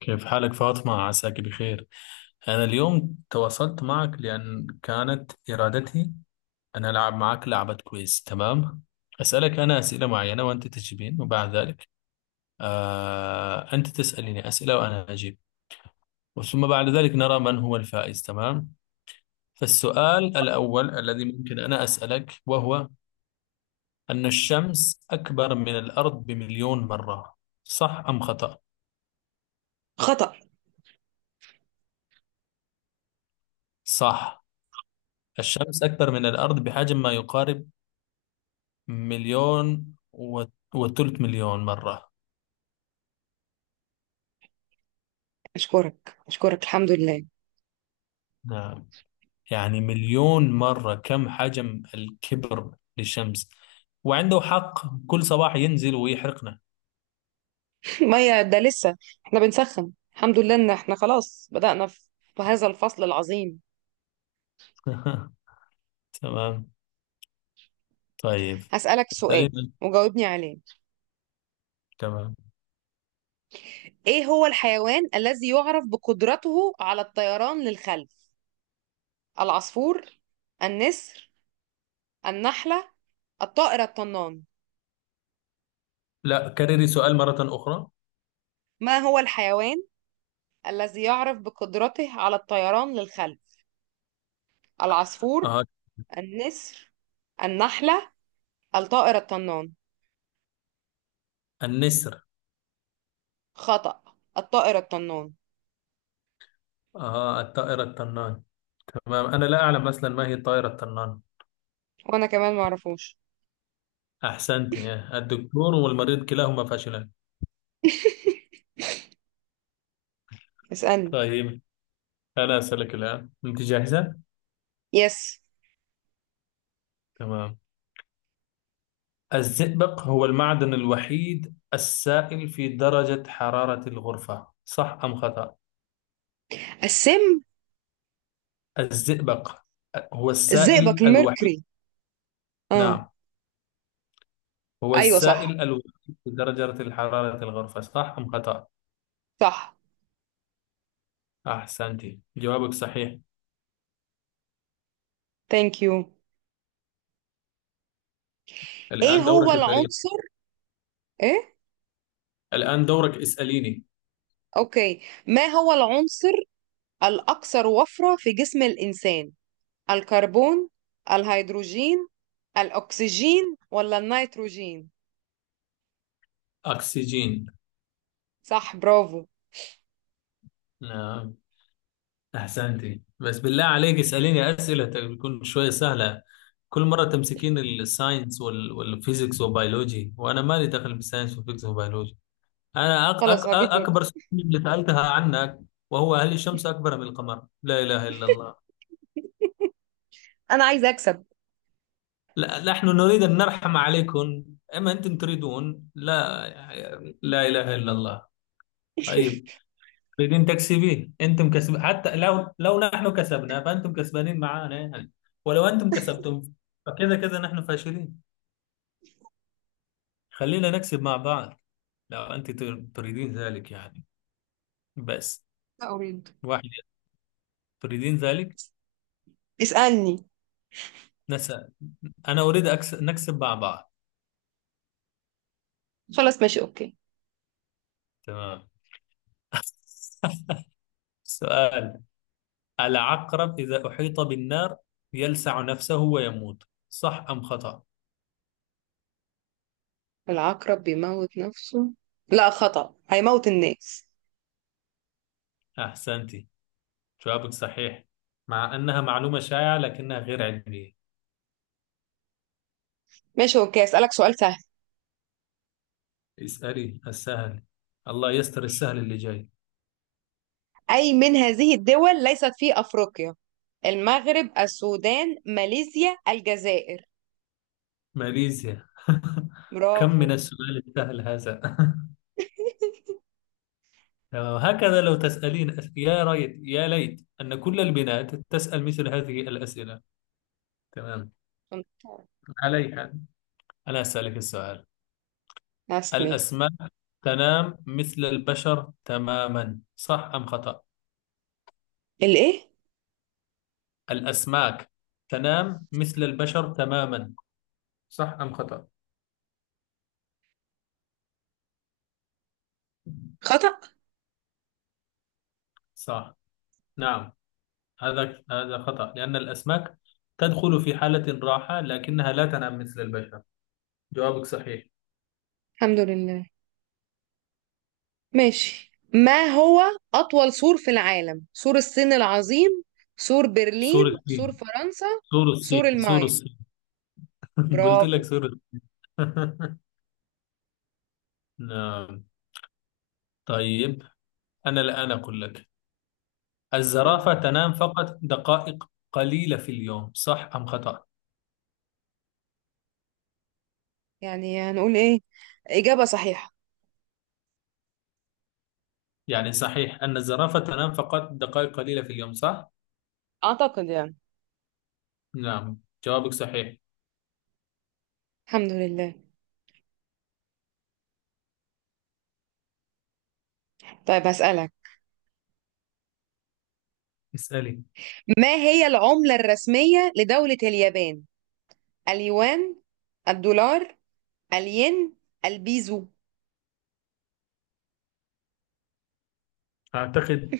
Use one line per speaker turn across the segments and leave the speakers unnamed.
كيف حالك، فاطمة؟ عساك بخير. أنا اليوم تواصلت معك لأن كانت إرادتي أن ألعب معك لعبة. كويس، تمام. أسألك أنا أسئلة معينة وأنت تجيبين، وبعد ذلك أنت تسأليني أسئلة وأنا أجيب. ثم بعد ذلك نرى من هو الفائز، تمام. فالسؤال الأول الذي ممكن أنا أسألك، وهو أن الشمس أكبر من الأرض بمليون مرة، صح أم خطأ؟
خطأ.
صح. الشمس أكبر من الأرض بحجم ما يقارب مليون وثلث مليون مرة.
أشكرك الحمد لله.
نعم، يعني مليون مرة كم حجم الكبر للشمس، وعنده حق كل صباح ينزل ويحرقنا.
مية ده لسه احنا بنسخن. الحمد لله إن احنا خلاص بدأنا في هذا الفصل العظيم.
تمام. طيب.
هسألك سؤال
تقريبا.
وجاوبني عليه،
تمام.
إيه هو الحيوان الذي يعرف بقدرته على الطيران للخلف؟ العصفور، النسر، النحلة، الطائر الطنان؟
لا، كرري سؤال مرة أخرى.
ما هو الحيوان الذي يعرف بقدرته على الطيران للخلف؟ العصفور،
آه.
النسر، النحلة، الطائر الطنان؟
النسر.
خطأ، الطائر الطنان.
آه. الطائر الطنان. تمام، أنا لا أعلم مثلا ما هي الطائرة الطنان.
وانا كمان معرفوش.
أحسنت. آه. الدكتور والمريض كلاهما فاشلان.
اسألني.
طيب، أنا أسألك الآن، أنت جاهزة؟
يس.
تمام. الزئبق هو المعدن الوحيد السائل في درجة حرارة الغرفة، صح أم خطأ؟
السم.
الزئبق هو السائل
الزئبق
الوحيد.
الميركوري. اه.
نعم، هو
ايوه، صح.
السائل الوحيد في درجة حرارة الغرفة، صح أم خطأ؟
صح.
أحسنتي، جوابك صحيح.
ثانك يو. ايه
الآن
هو
دورك، اسأليني.
العنصر، ايه.
الآن دورك، اسأليني.
اوكي، ما هو العنصر الاكثر وفرة في جسم الانسان؟ الكربون، الهيدروجين، الاكسجين ولا النيتروجين؟
أكسجين.
صح، برافو.
نعم، أحسنتي. بس بالله عليك اسأليني أسئلة تكون شوية سهلة. كل مرة تمسكين الساينس والفيزيكس وبيولوجي، وأنا مالي دخل بالساينس والفيزيكس وبيولوجي. أنا
خلاص هجيب لك.
أكبر سؤال اللي سألتها عنك، وهو هل الشمس أكبر من القمر؟ لا إله إلا الله.
انا عايزه اكسب.
لا، نحن نريد أن نرحم عليكم، أما أنتم تريدون لا. لا إله إلا الله. طيب، بدين تكسبين انتم كسب، حتى لو نحن كسبنا فانتم كسبانين معانا يعني، ولو انتم كسبتم فكذا كذا نحن فاشلين. خلينا نكسب مع بعض، لو انت تريدين ذلك يعني. بس.
لا اريد.
واحد. تريدين ذلك.
اسألني.
نسأل. انا اريد نكسب مع بعض.
خلاص ماشي اوكي.
تمام. سؤال. العقرب اذا احيط بالنار يلسع نفسه ويموت، صح ام خطأ.
العقرب بيموت نفسه، لا خطأ، هيموت الناس.
احسنتي، جوابك صحيح، مع انها معلومة شائعة لكنها غير علمية.
ماشي اوكي، اسألك سؤال سهل.
اسألي السهل. الله يستر السهل اللي جاي.
أي من هذه الدول ليست في أفريقيا؟ المغرب، السودان، ماليزيا، الجزائر؟
ماليزيا. كم من
برافو.
السؤال السهل هذا. هكذا لو تسألين يا ريت يا ليت أن كل البنات تسأل مثل هذه الأسئلة. تمام. علي حال، أنا أسألك السؤال.
اسمي.
الأسماك تنام مثل البشر تماما، صح أم خطأ؟
الايه؟
الأسماك تنام مثل البشر تماما، صح أم خطأ؟
خطأ.
صح. نعم، هذا خطأ لأن الأسماك تدخل في حالة راحة لكنها لا تنام مثل البشر. جوابك صحيح.
الحمد لله. ماشي، ما هو أطول سور في العالم؟ سور الصين العظيم، سور برلين،
سور الصين.
سور فرنسا،
سور
سور
الصين. سور
المايا؟
الصين. قلت لك
برافو.
سور الصين. نعم. طيب، أنا الآن أقول لك.
كلي،
الزرافة تنام فقط دقائق قليلة في اليوم، صح أم خطأ؟
يعني هنقول ايه، إجابة صحيحة.
يعني صحيح أن الزرافة تنام فقط دقائق قليلة في اليوم، صح؟
أعتقد يعني.
نعم، جوابك صحيح.
الحمد لله. طيب هسألك،
اسألي.
ما هي العملة الرسمية لدولة اليابان؟ اليوان، الدولار، الين، البيزو؟
أعتقد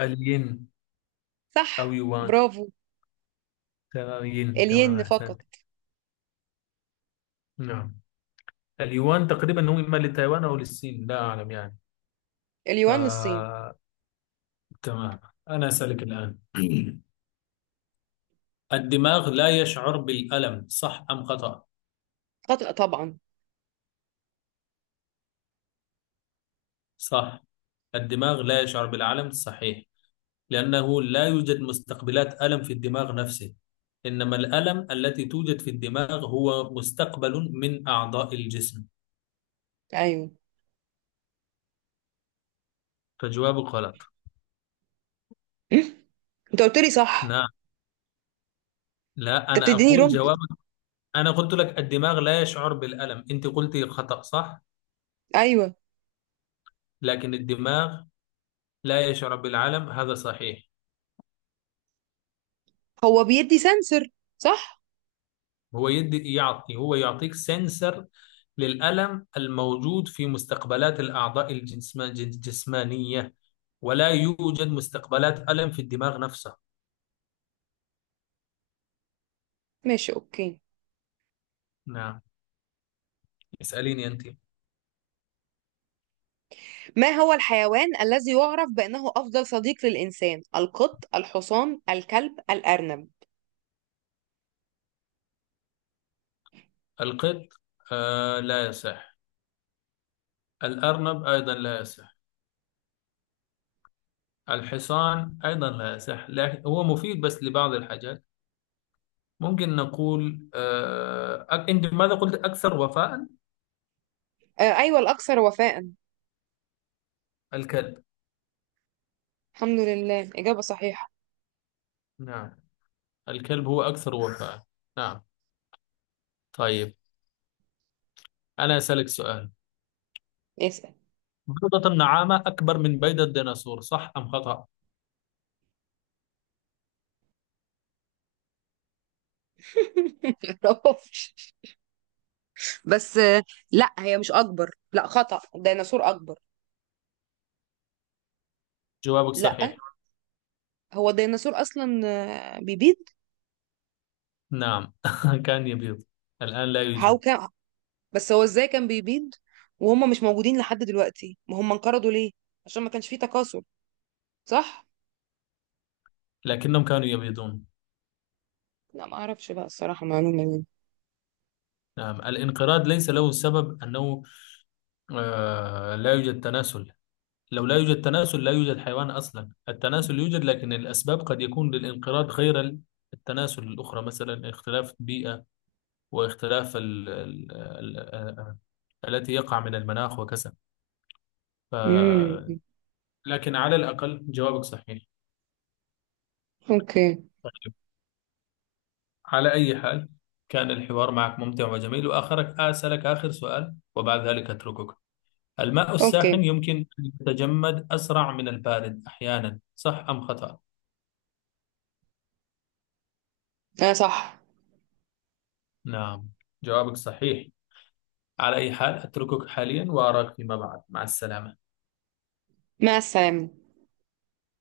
الين. أو
صح،
يوان.
برافو.
تمام، ين، تمام،
الين فقط.
أحسنت. نعم، اليوان تقريبا هو إما لتايوان أو للصين، لا أعلم يعني.
اليوان للصين.
آه، تمام. أنا أسألك الآن. الدماغ لا يشعر بالألم، صح أم خطأ؟
خطأ طبعا.
صح. الدماغ لا يشعر بالألم، صحيح، لأنه لا يوجد مستقبلات ألم في الدماغ نفسه، إنما الألم التي توجد في الدماغ هو مستقبل من أعضاء الجسم.
ايوه.
فجوابك غلط.
م? انت قلت لي صح.
نعم، لا،
انت
أنا
بتديني
أقول
رمز.
جوابك. أنا قلت لك الدماغ لا يشعر بالألم، أنت قلت خطأ، صح؟
ايوه.
لكن الدماغ لا يشعر بالعلم، هذا صحيح.
هو بيدي سنسر، صح.
هو يعطيك سنسر للألم الموجود في مستقبلات الأعضاء الجسمانية، ولا يوجد مستقبلات ألم في الدماغ نفسه.
ماشي اوكي.
نعم، اسأليني أنت.
ما هو الحيوان الذي يعرف بأنه أفضل صديق للإنسان؟ القط، الحصان، الكلب، الأرنب؟
القط. آه، لا يصح. الأرنب أيضا لا يصح. الحصان أيضا لا يصح، لكن هو مفيد بس لبعض الحاجات. ممكن نقول أنت ماذا قلت، أكثر وفاء.
آه، أيوة، الأكثر وفاء.
الكلب.
الحمد لله، إجابة صحيحة.
نعم، الكلب هو أكثر وفاء. نعم. طيب، أنا أسألك سؤال.
اسأل.
بيضة النعامة أكبر من بيضة الديناصور، صح أم خطأ؟
معرفش. بس آه، لا هي مش أكبر، لا خطأ، الديناصور أكبر.
جوابك
لا،
صحيح.
هو الديناصور أصلا آه، بيبيض.
نعم، كان يبيض، الآن لا
هاو
يوجد.
كان؟ بس هو إزاي كان بيبيض وهم مش موجودين لحد دلوقتي؟ ما هم انقرضوا ليه؟ عشان ما كانش فيه تكاثر، صح؟
لكنهم كانوا يبيضون.
لا ما أعرفش بقى الصراحة معلومة دي.
نعم، الانقراض ليس له سبب أنه لا يوجد تناسل. لو لا يوجد تناسل لا يوجد حيوان أصلا. التناسل يوجد، لكن الأسباب قد يكون للانقراض غير التناسل، الأخرى مثلا اختلاف البيئة، واختلاف ال ال ال التي يقع من المناخ وكذا.
امم
لكن على الأقل جوابك صحيح.
أوكي.
طيب، على أي حال، كان الحوار معك ممتع وجميل، وآخرك أسألك آخر سؤال وبعد ذلك أتركك. الماء
أوكي،
الساخن يمكن أن يتجمد أسرع من البارد أحيانا، صح أم خطأ؟
أنا صح.
نعم، جوابك صحيح. على أي حال أتركك حاليا وأراك فيما بعد. مع السلامة.
مع السلامة.